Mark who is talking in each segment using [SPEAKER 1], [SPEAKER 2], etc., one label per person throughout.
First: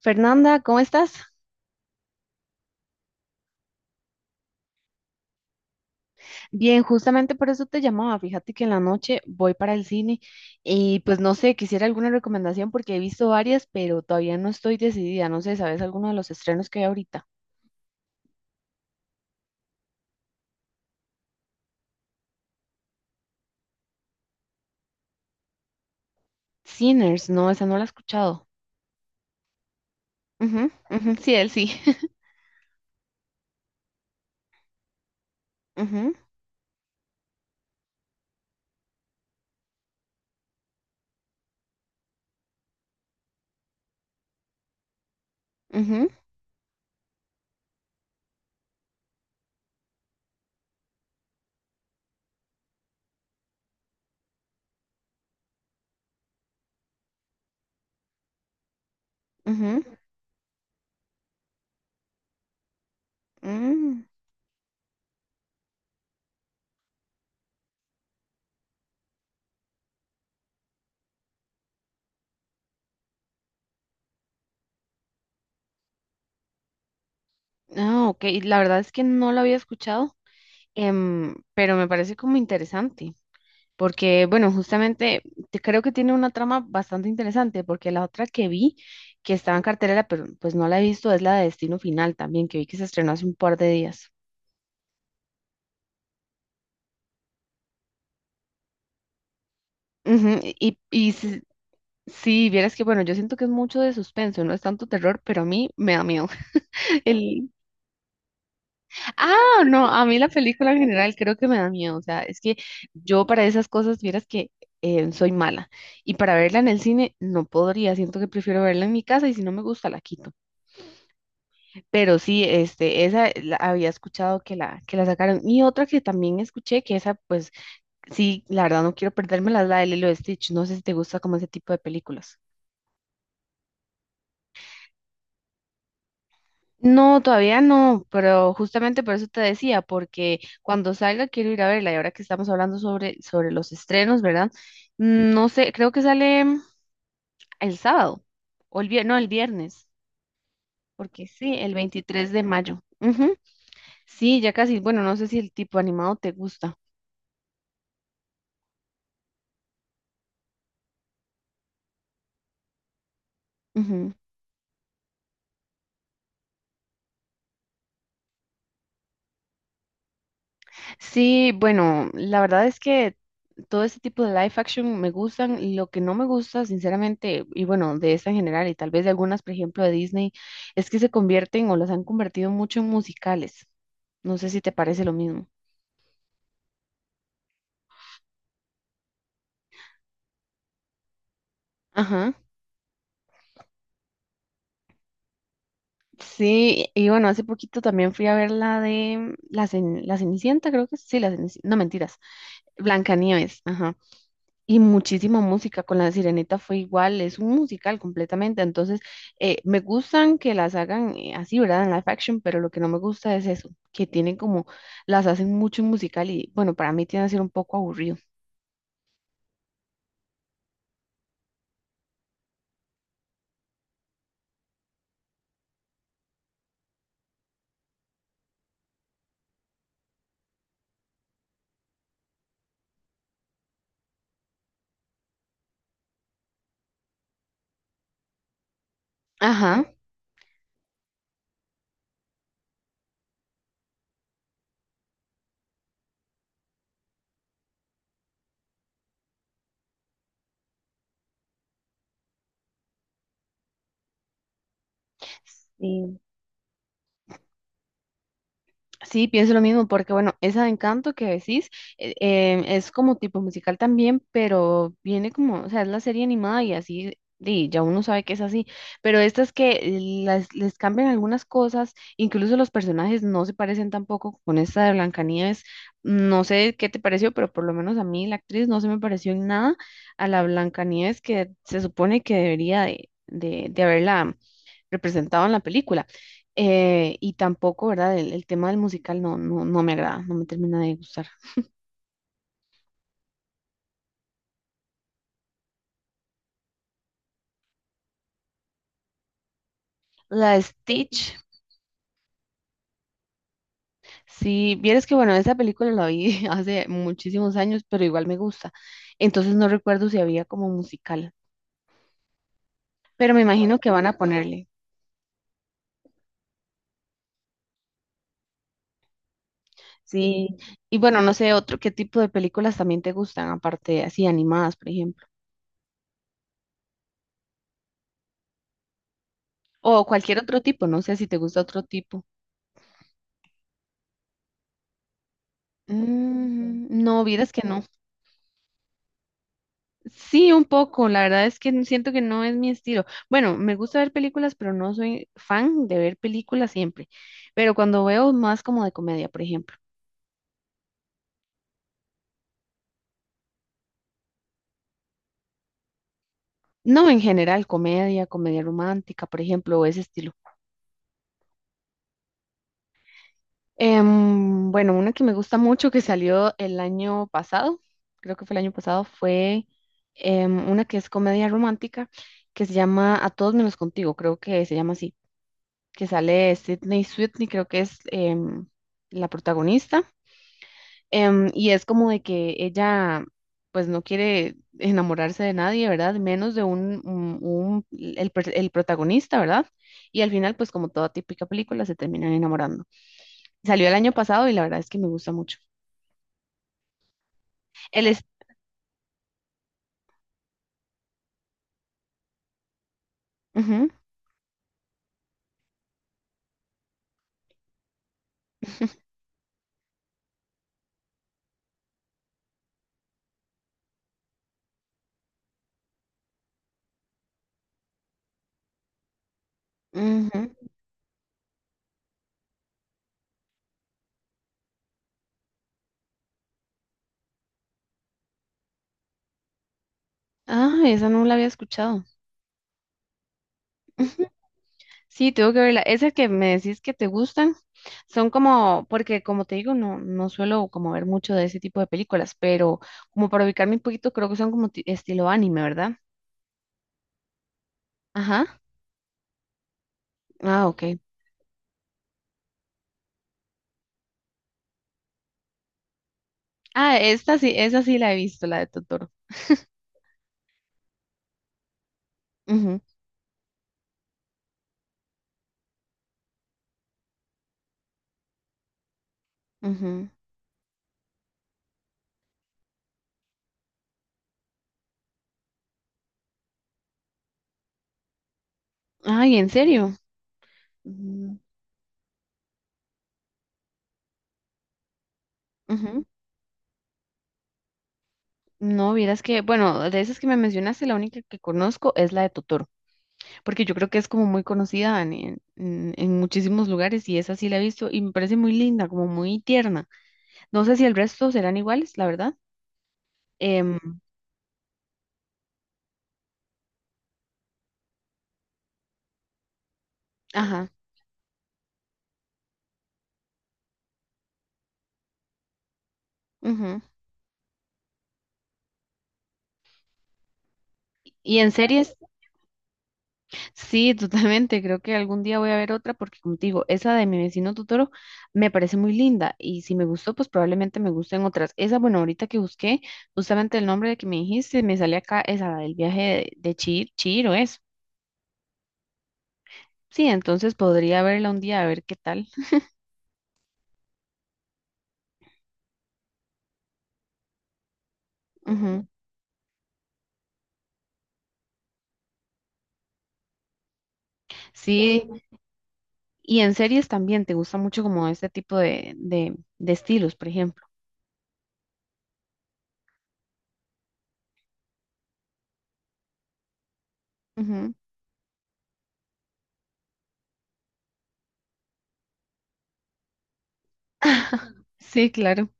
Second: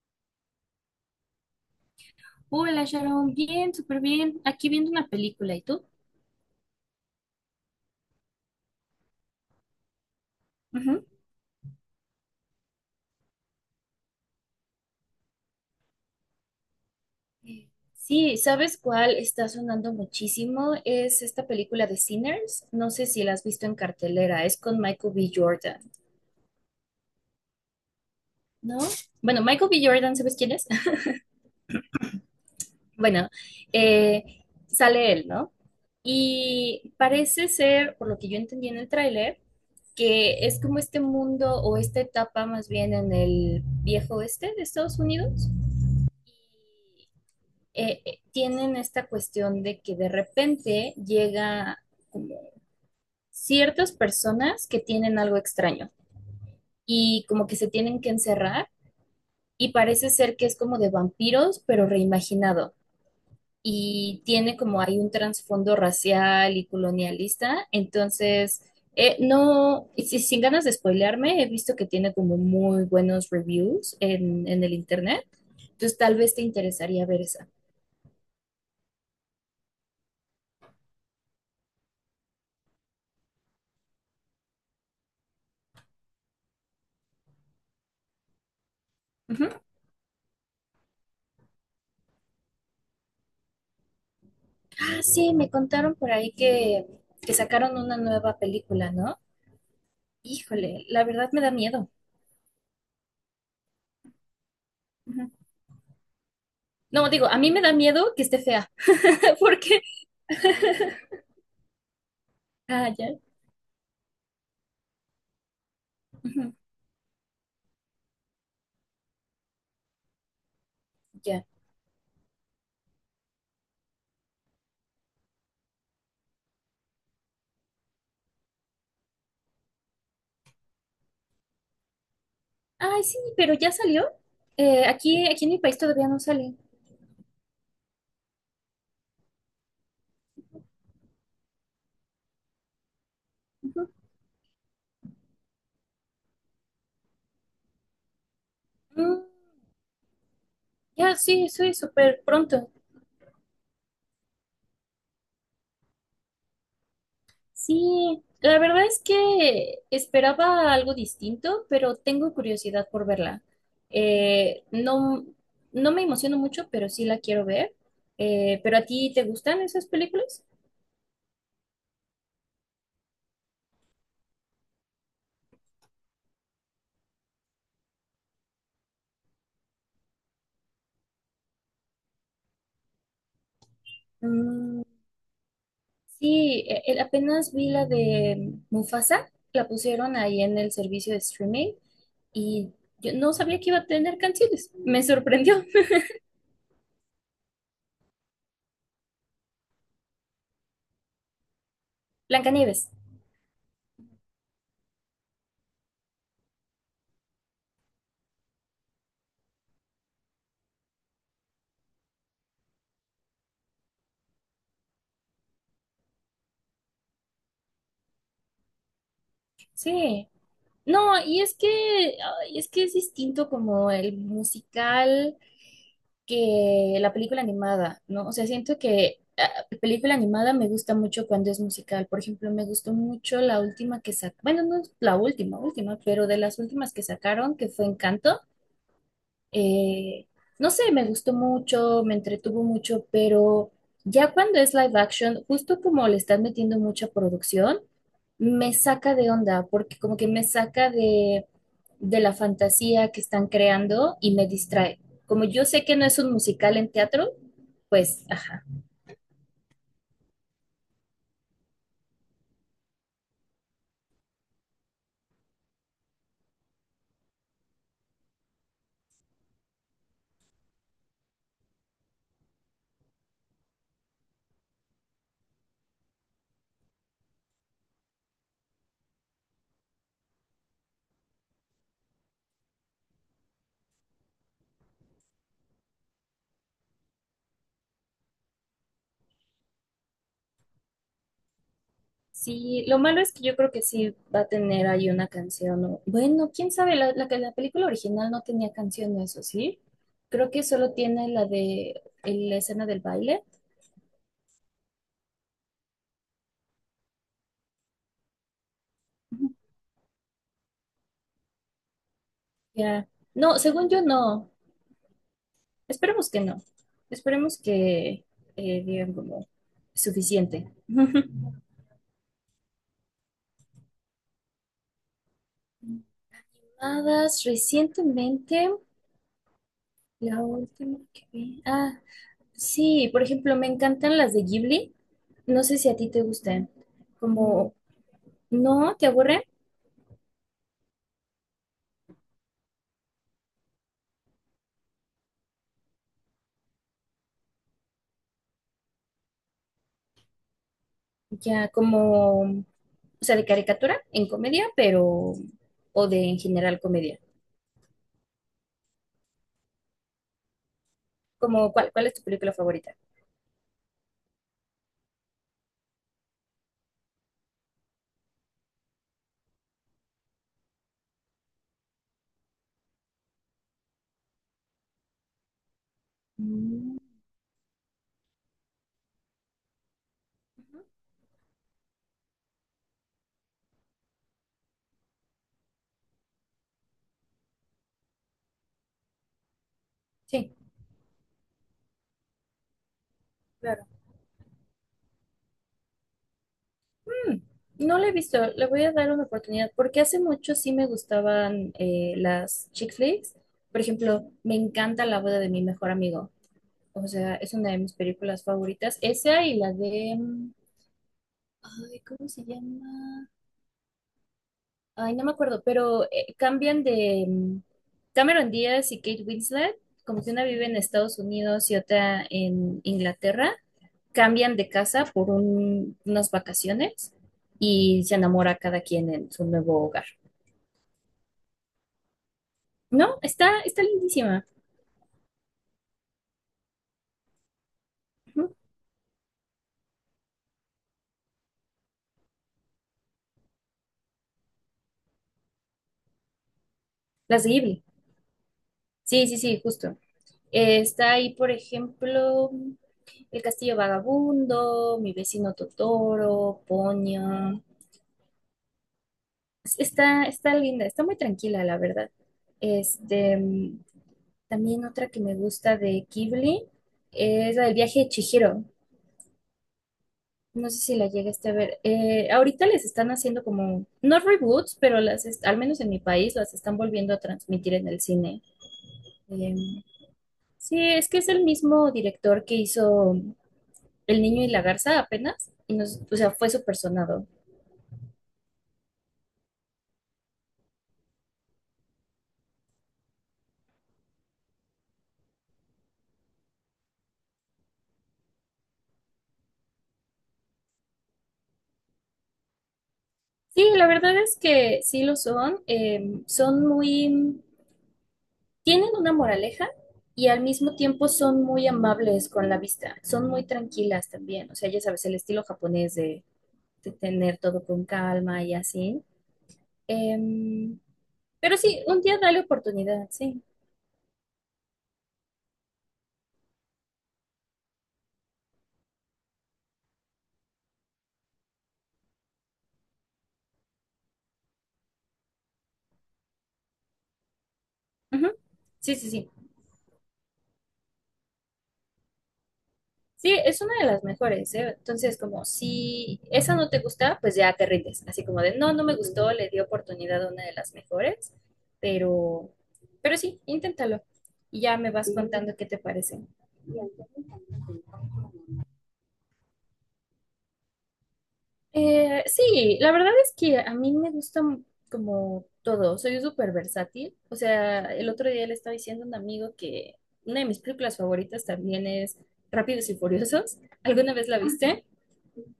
[SPEAKER 1] Fernanda, ¿cómo estás?
[SPEAKER 2] Hola Sharon, bien, súper bien. Aquí viendo una película, ¿y tú?
[SPEAKER 1] Bien, justamente por eso te llamaba. Fíjate que en la noche voy para el cine y
[SPEAKER 2] Ujú.
[SPEAKER 1] pues no sé, quisiera alguna recomendación porque he visto varias, pero todavía no estoy decidida. No sé, ¿sabes alguno de los estrenos que hay ahorita?
[SPEAKER 2] Sí, ¿sabes cuál está sonando muchísimo? Es esta película de Sinners. No sé si la has visto en cartelera. Es con Michael B. Jordan,
[SPEAKER 1] Sinners, no, esa no la he escuchado.
[SPEAKER 2] ¿no? Bueno, Michael B. Jordan, ¿sabes quién es?
[SPEAKER 1] Ujú, ujú, sí, él sí.
[SPEAKER 2] Bueno, sale él, ¿no?
[SPEAKER 1] Ujú,
[SPEAKER 2] Y parece ser, por lo que yo entendí en el tráiler, que es como este mundo o esta etapa más bien en el viejo oeste de Estados Unidos.
[SPEAKER 1] ujú,
[SPEAKER 2] Tienen esta cuestión de que de repente llega como ciertas personas que tienen algo extraño y como que se tienen que encerrar, y parece ser que es como de vampiros, pero reimaginado.
[SPEAKER 1] ujú, mm.
[SPEAKER 2] Y tiene, como hay un trasfondo racial y colonialista, entonces… no, y sin ganas de spoilearme, he visto que tiene como muy buenos reviews en el internet, entonces tal vez te interesaría ver esa.
[SPEAKER 1] Ah, ok, la verdad es que no la había escuchado, pero me parece como interesante. Porque, bueno, justamente creo que tiene una trama bastante interesante, porque la otra que vi, que estaba en cartelera, pero pues no la he visto, es la de Destino Final también, que vi que se estrenó hace un par de días.
[SPEAKER 2] Sí, me contaron por ahí que sacaron una nueva película, ¿no?
[SPEAKER 1] Ujú.
[SPEAKER 2] Híjole, la
[SPEAKER 1] Y
[SPEAKER 2] verdad
[SPEAKER 1] si,
[SPEAKER 2] me da miedo.
[SPEAKER 1] si vieras que, bueno, yo siento que es mucho de suspenso, no es tanto terror,
[SPEAKER 2] Ujú.
[SPEAKER 1] pero a mí me da miedo.
[SPEAKER 2] No, digo, a
[SPEAKER 1] El...
[SPEAKER 2] mí me da miedo que esté fea,
[SPEAKER 1] Ah,
[SPEAKER 2] porque…
[SPEAKER 1] no, a mí la película en general creo que me da miedo. O sea, es que
[SPEAKER 2] Ah, ya.
[SPEAKER 1] yo para esas cosas, vieras que soy mala. Y para
[SPEAKER 2] Ujú,
[SPEAKER 1] verla en el cine no podría, siento que prefiero verla en mi casa y si no me gusta la quito.
[SPEAKER 2] ya.
[SPEAKER 1] Pero sí, este, había escuchado que la sacaron. Y otra que también escuché, que esa, pues, sí, la verdad no quiero perdérmela, es la de Lilo y Stitch. No sé si te gusta como ese tipo de películas.
[SPEAKER 2] Ay, sí, pero ya salió. Aquí, aquí en mi país todavía no sale.
[SPEAKER 1] No, todavía no, pero justamente por eso te decía, porque cuando salga quiero ir a verla. Y ahora que estamos hablando sobre, sobre los
[SPEAKER 2] Ujú.
[SPEAKER 1] estrenos, ¿verdad? No sé, creo que sale el sábado, o el viernes, no,
[SPEAKER 2] Mm,
[SPEAKER 1] el viernes,
[SPEAKER 2] ya,
[SPEAKER 1] porque
[SPEAKER 2] sí,
[SPEAKER 1] sí, el
[SPEAKER 2] sí, súper
[SPEAKER 1] 23 de
[SPEAKER 2] pronto.
[SPEAKER 1] mayo. Ujú. Sí, ya casi, bueno, no sé si el tipo animado te gusta.
[SPEAKER 2] Sí, la verdad es que esperaba algo distinto, pero tengo curiosidad por verla.
[SPEAKER 1] Ujú.
[SPEAKER 2] No, no me emociono mucho, pero sí la quiero ver. ¿Pero a ti te gustan esas películas?
[SPEAKER 1] Sí, bueno, la verdad es que todo ese tipo de live action me gustan. Lo que no me gusta, sinceramente, y bueno, de esta en general, y tal vez de algunas, por ejemplo, de Disney, es que se convierten o las han convertido mucho en musicales. No sé si te
[SPEAKER 2] Mm,
[SPEAKER 1] parece lo mismo.
[SPEAKER 2] sí, apenas vi la de Mufasa, la pusieron ahí en el servicio de streaming
[SPEAKER 1] Ajá.
[SPEAKER 2] y yo no sabía que iba a tener canciones. Me sorprendió.
[SPEAKER 1] Sí, y bueno, hace poquito también fui a ver la de la Cenicienta, creo que es. Sí, la Cenicienta, no mentiras,
[SPEAKER 2] Blancanieves.
[SPEAKER 1] Blancanieves, ajá. Y muchísima música, con La Sirenita fue igual, es un musical completamente, entonces me gustan que las hagan así, ¿verdad? En live action, pero lo que no me gusta es eso, que tienen como, las hacen mucho en musical y bueno, para mí tiene que ser un poco aburrido.
[SPEAKER 2] Sí. No, y es que, ay, es que es distinto como el musical, que la película animada, ¿no? O sea, siento que película animada me gusta mucho cuando es musical. Por ejemplo, me gustó mucho la última que sacaron, bueno, no es la última, última, pero de las últimas que sacaron, que fue Encanto.
[SPEAKER 1] Ajá.
[SPEAKER 2] Eh, no sé, me gustó mucho, me entretuvo mucho, pero ya cuando es live action, justo como le están metiendo mucha producción, me saca de onda, porque como que me saca de la fantasía que están creando y me distrae. Como yo sé que no es
[SPEAKER 1] Sí.
[SPEAKER 2] un musical en teatro, pues, ajá.
[SPEAKER 1] Sí, pienso lo mismo, porque bueno, esa de Encanto que decís es como tipo musical también, pero viene como, o sea, es la serie animada y así, y ya uno sabe que es así, pero estas que las, les cambian algunas cosas, incluso los personajes no se parecen tampoco con esta de Blancanieves, no sé qué te pareció, pero por lo menos a mí la actriz no se me pareció en nada a la Blancanieves que se supone que debería de haberla representado en la película. Y tampoco, ¿verdad? El tema del musical no, no, no me agrada, no me termina de gustar.
[SPEAKER 2] Sí, lo malo es que yo creo que sí va a tener ahí una canción. Bueno, quién sabe, la película original no tenía canción, eso sí. Creo
[SPEAKER 1] La de
[SPEAKER 2] que solo tiene
[SPEAKER 1] Stitch,
[SPEAKER 2] la de la escena del baile.
[SPEAKER 1] si vieres que, bueno, esa película la vi hace muchísimos años, pero igual me gusta. Entonces
[SPEAKER 2] Ujú.
[SPEAKER 1] no recuerdo si había como musical,
[SPEAKER 2] Ya.
[SPEAKER 1] pero me
[SPEAKER 2] No,
[SPEAKER 1] imagino
[SPEAKER 2] según
[SPEAKER 1] que
[SPEAKER 2] yo
[SPEAKER 1] van a
[SPEAKER 2] no.
[SPEAKER 1] ponerle.
[SPEAKER 2] Esperemos que no. Esperemos que digan como
[SPEAKER 1] Sí,
[SPEAKER 2] suficiente.
[SPEAKER 1] y bueno, no sé, otro, ¿qué tipo de películas también te gustan, aparte así animadas, por ejemplo?
[SPEAKER 2] Animadas recientemente,
[SPEAKER 1] O cualquier
[SPEAKER 2] la
[SPEAKER 1] otro tipo,
[SPEAKER 2] última
[SPEAKER 1] no sé
[SPEAKER 2] que
[SPEAKER 1] si te gusta
[SPEAKER 2] vi.
[SPEAKER 1] otro
[SPEAKER 2] Ah,
[SPEAKER 1] tipo.
[SPEAKER 2] sí, por ejemplo, me encantan las de Ghibli. No sé si a ti te gustan.
[SPEAKER 1] Mm, no, vieras que
[SPEAKER 2] Como,
[SPEAKER 1] no.
[SPEAKER 2] ¿no te aburren?
[SPEAKER 1] Sí, un poco. La verdad es que siento que no es mi estilo. Bueno, me gusta ver películas, pero no soy fan de ver películas siempre. Pero cuando veo más como de comedia, por ejemplo.
[SPEAKER 2] Ya como, o sea, de caricatura en comedia, pero, o de en general
[SPEAKER 1] No en
[SPEAKER 2] comedia.
[SPEAKER 1] general, comedia, comedia romántica, por ejemplo, o ese estilo.
[SPEAKER 2] Como, ¿cuál, cuál es tu película favorita?
[SPEAKER 1] Bueno, una que me gusta mucho que salió el año pasado, creo que fue el año pasado, fue una que es comedia romántica que se llama A todos menos contigo, creo que se llama así, que sale
[SPEAKER 2] Mm,
[SPEAKER 1] Sydney Sweeney, creo que es la protagonista.
[SPEAKER 2] ujú.
[SPEAKER 1] Y es como de que ella, pues no quiere enamorarse de nadie, ¿verdad? Menos de el protagonista, ¿verdad? Y al final,
[SPEAKER 2] Sí,
[SPEAKER 1] pues como toda típica película, se terminan enamorando.
[SPEAKER 2] claro.
[SPEAKER 1] Salió el año pasado y la verdad es que me gusta mucho.
[SPEAKER 2] Mm, no
[SPEAKER 1] Él
[SPEAKER 2] la he
[SPEAKER 1] es...
[SPEAKER 2] visto, le voy a dar una oportunidad, porque hace mucho sí me gustaban, las chick flicks. Por
[SPEAKER 1] Ujú,
[SPEAKER 2] ejemplo, me encanta La boda de mi mejor amigo. O sea, es una de mis películas favoritas. Esa y la de… mm, ay, ¿cómo se llama? Ay, no me acuerdo, pero cambian de… mm, Cameron Díaz y Kate Winslet, como que una
[SPEAKER 1] ujú.
[SPEAKER 2] vive en Estados Unidos y otra en Inglaterra, cambian de casa por unas vacaciones y se enamora cada quien en su nuevo hogar.
[SPEAKER 1] Ah, esa no la había escuchado.
[SPEAKER 2] No, está, está
[SPEAKER 1] Ujú.
[SPEAKER 2] lindísima.
[SPEAKER 1] Sí, tengo que verla. Esas que me decís que te gustan son
[SPEAKER 2] Ujú.
[SPEAKER 1] como, porque como te digo, no, no suelo como ver mucho de ese tipo de películas, pero como para ubicarme un poquito, creo que son como estilo anime, ¿verdad?
[SPEAKER 2] Las de Ghibli.
[SPEAKER 1] Ajá.
[SPEAKER 2] Sí, sí, sí, justo.
[SPEAKER 1] Ah, ok.
[SPEAKER 2] Está ahí, por ejemplo, El Castillo Vagabundo, Mi vecino Totoro,
[SPEAKER 1] Ah, esta sí,
[SPEAKER 2] Ponyo.
[SPEAKER 1] esa sí la he visto, la de Totoro.
[SPEAKER 2] Está, está linda, está muy tranquila, la verdad.
[SPEAKER 1] Ujú,
[SPEAKER 2] Este, mm, también otra que me gusta de Ghibli es la del viaje de Chihiro.
[SPEAKER 1] ujú.
[SPEAKER 2] No sé si la llegaste a ver. Ahorita les están haciendo como, no reboots, pero al menos en mi país, las están volviendo a transmitir en el cine.
[SPEAKER 1] Ay, ¿en
[SPEAKER 2] Em,
[SPEAKER 1] serio?
[SPEAKER 2] Sí, es que es
[SPEAKER 1] Mm,
[SPEAKER 2] el mismo director que hizo El niño y la garza apenas, y nos,
[SPEAKER 1] ujú.
[SPEAKER 2] o sea, fue súper sonado.
[SPEAKER 1] No, vieras que, bueno, de esas que me mencionaste, la única que conozco es la de Totoro, porque yo creo que es como muy conocida en, en muchísimos lugares y esa sí la he visto y me parece muy linda, como muy tierna. No sé si el resto serán iguales, la verdad.
[SPEAKER 2] Sí, la
[SPEAKER 1] Em,
[SPEAKER 2] verdad es que sí lo son. Son muy, tienen una moraleja y al
[SPEAKER 1] ajá.
[SPEAKER 2] mismo tiempo son muy amables con la vista. Son muy tranquilas también. O sea, ya sabes, el estilo japonés
[SPEAKER 1] Ujú.
[SPEAKER 2] de tener todo con calma y así. Em,
[SPEAKER 1] Y en
[SPEAKER 2] pero sí,
[SPEAKER 1] series,
[SPEAKER 2] un día dale oportunidad, sí.
[SPEAKER 1] sí, totalmente. Creo que algún día voy a ver otra porque, como te digo, esa de mi vecino Totoro me parece muy linda y si me gustó, pues probablemente me gusten otras. Esa, bueno, ahorita que busqué, justamente el nombre de que me dijiste, me sale acá, esa, del viaje de, Chir, Chihiro es.
[SPEAKER 2] Ujú. Sí, sí, sí.
[SPEAKER 1] Sí, entonces podría verla un día a ver qué tal.
[SPEAKER 2] Sí, es una de las mejores, ¿eh? Entonces, como si esa no te gusta, pues ya te rindes. Así como de, no, no
[SPEAKER 1] Ujú.
[SPEAKER 2] me gustó, le di oportunidad a una de las mejores, pero, pero sí, inténtalo. Y ya me vas
[SPEAKER 1] Sí,
[SPEAKER 2] contando qué te parece.
[SPEAKER 1] y en series también te gusta mucho como este tipo de estilos, por ejemplo.
[SPEAKER 2] Sí, la verdad es que a mí me gusta como todo, soy súper versátil. O
[SPEAKER 1] Ujú.
[SPEAKER 2] sea, el otro día le estaba diciendo a un amigo que una de mis películas favoritas también es Rápidos y Furiosos. ¿Alguna vez la viste?
[SPEAKER 1] Sí, claro.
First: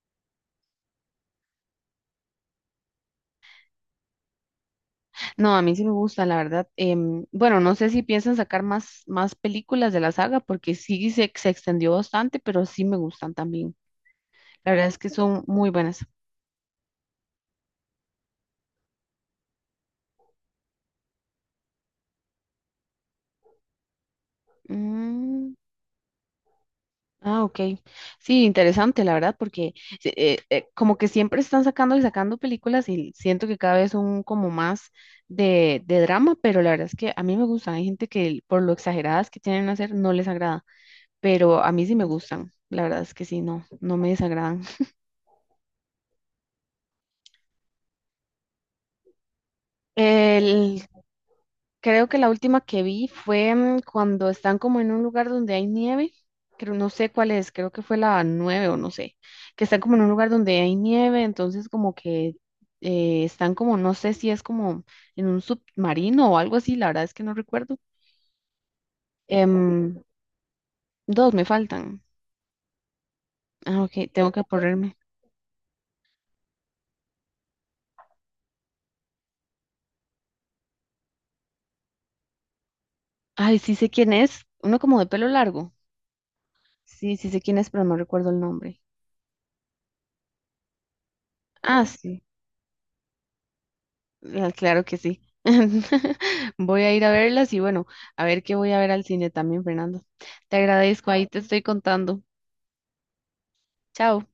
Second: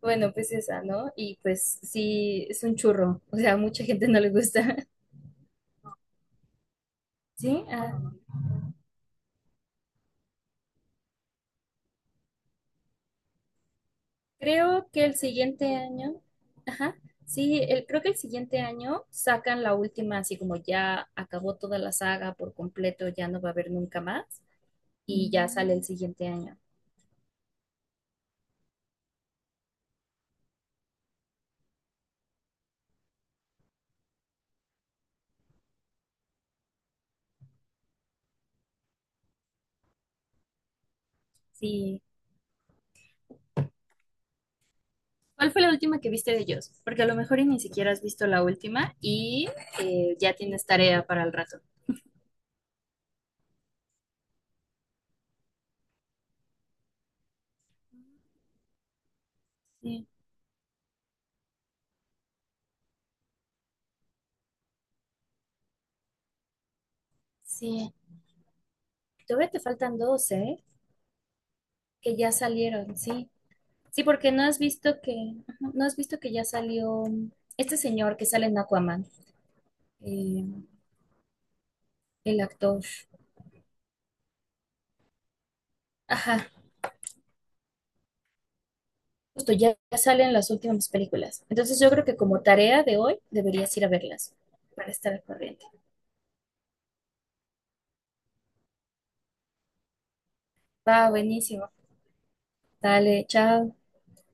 [SPEAKER 2] Bueno, pues esa, ¿no? Y pues sí, es un churro, o sea, a mucha gente no le gusta.
[SPEAKER 1] No, a mí sí me gusta, la verdad. Bueno,
[SPEAKER 2] Sí,
[SPEAKER 1] no sé
[SPEAKER 2] ah,
[SPEAKER 1] si piensan sacar más, más películas de la saga, porque sí se extendió bastante, pero sí me gustan también. La verdad
[SPEAKER 2] creo
[SPEAKER 1] es
[SPEAKER 2] que
[SPEAKER 1] que
[SPEAKER 2] el
[SPEAKER 1] son muy
[SPEAKER 2] siguiente
[SPEAKER 1] buenas.
[SPEAKER 2] año, ajá, sí, creo que el siguiente año sacan la última, así como ya acabó toda la saga por completo, ya no va a haber nunca más, y ya
[SPEAKER 1] Mm,
[SPEAKER 2] sale el siguiente año.
[SPEAKER 1] ah, ok. Sí, interesante, la verdad, porque como que siempre están sacando y sacando películas y siento que cada vez son como más de drama, pero la verdad es que a mí me gustan. Hay gente que por lo exageradas que tienen a hacer no les agrada, pero a mí sí
[SPEAKER 2] Sí.
[SPEAKER 1] me gustan. La verdad es que sí, no, no me desagradan.
[SPEAKER 2] ¿Cuál fue la última que viste de ellos? Porque a lo mejor y ni siquiera has visto la última y ya tienes
[SPEAKER 1] El,
[SPEAKER 2] tarea para el rato.
[SPEAKER 1] creo que la última que vi fue cuando están como en un lugar donde hay nieve, creo, no sé cuál es, creo que fue la nueve o no sé, que están como en
[SPEAKER 2] Sí,
[SPEAKER 1] un lugar donde hay nieve, entonces como que están como, no sé si es como en un submarino o algo así, la verdad es que no recuerdo.
[SPEAKER 2] sí. Todavía te
[SPEAKER 1] Em,
[SPEAKER 2] faltan dos, ¿eh?
[SPEAKER 1] dos me faltan.
[SPEAKER 2] Que ya salieron, sí.
[SPEAKER 1] Ah,
[SPEAKER 2] Sí,
[SPEAKER 1] ok,
[SPEAKER 2] porque
[SPEAKER 1] tengo que
[SPEAKER 2] no has
[SPEAKER 1] acorrerme.
[SPEAKER 2] visto que, ajá, no has visto que ya salió este señor que sale en Aquaman, eh, el actor.
[SPEAKER 1] Ay, sí sé quién es, uno como de pelo largo.
[SPEAKER 2] Ajá,
[SPEAKER 1] Sí, sí sé quién es, pero no recuerdo el nombre.
[SPEAKER 2] justo ya, ya salen las últimas películas. Entonces
[SPEAKER 1] Ah,
[SPEAKER 2] yo creo que
[SPEAKER 1] sí.
[SPEAKER 2] como tarea de hoy deberías ir a verlas
[SPEAKER 1] Ah, claro
[SPEAKER 2] para
[SPEAKER 1] que
[SPEAKER 2] estar
[SPEAKER 1] sí.
[SPEAKER 2] al corriente.
[SPEAKER 1] Voy a ir a verlas y bueno, a ver qué voy a ver al cine también, Fernando. Te
[SPEAKER 2] Va,
[SPEAKER 1] agradezco, ahí te estoy
[SPEAKER 2] buenísimo.
[SPEAKER 1] contando.
[SPEAKER 2] Dale, chao.
[SPEAKER 1] Chao.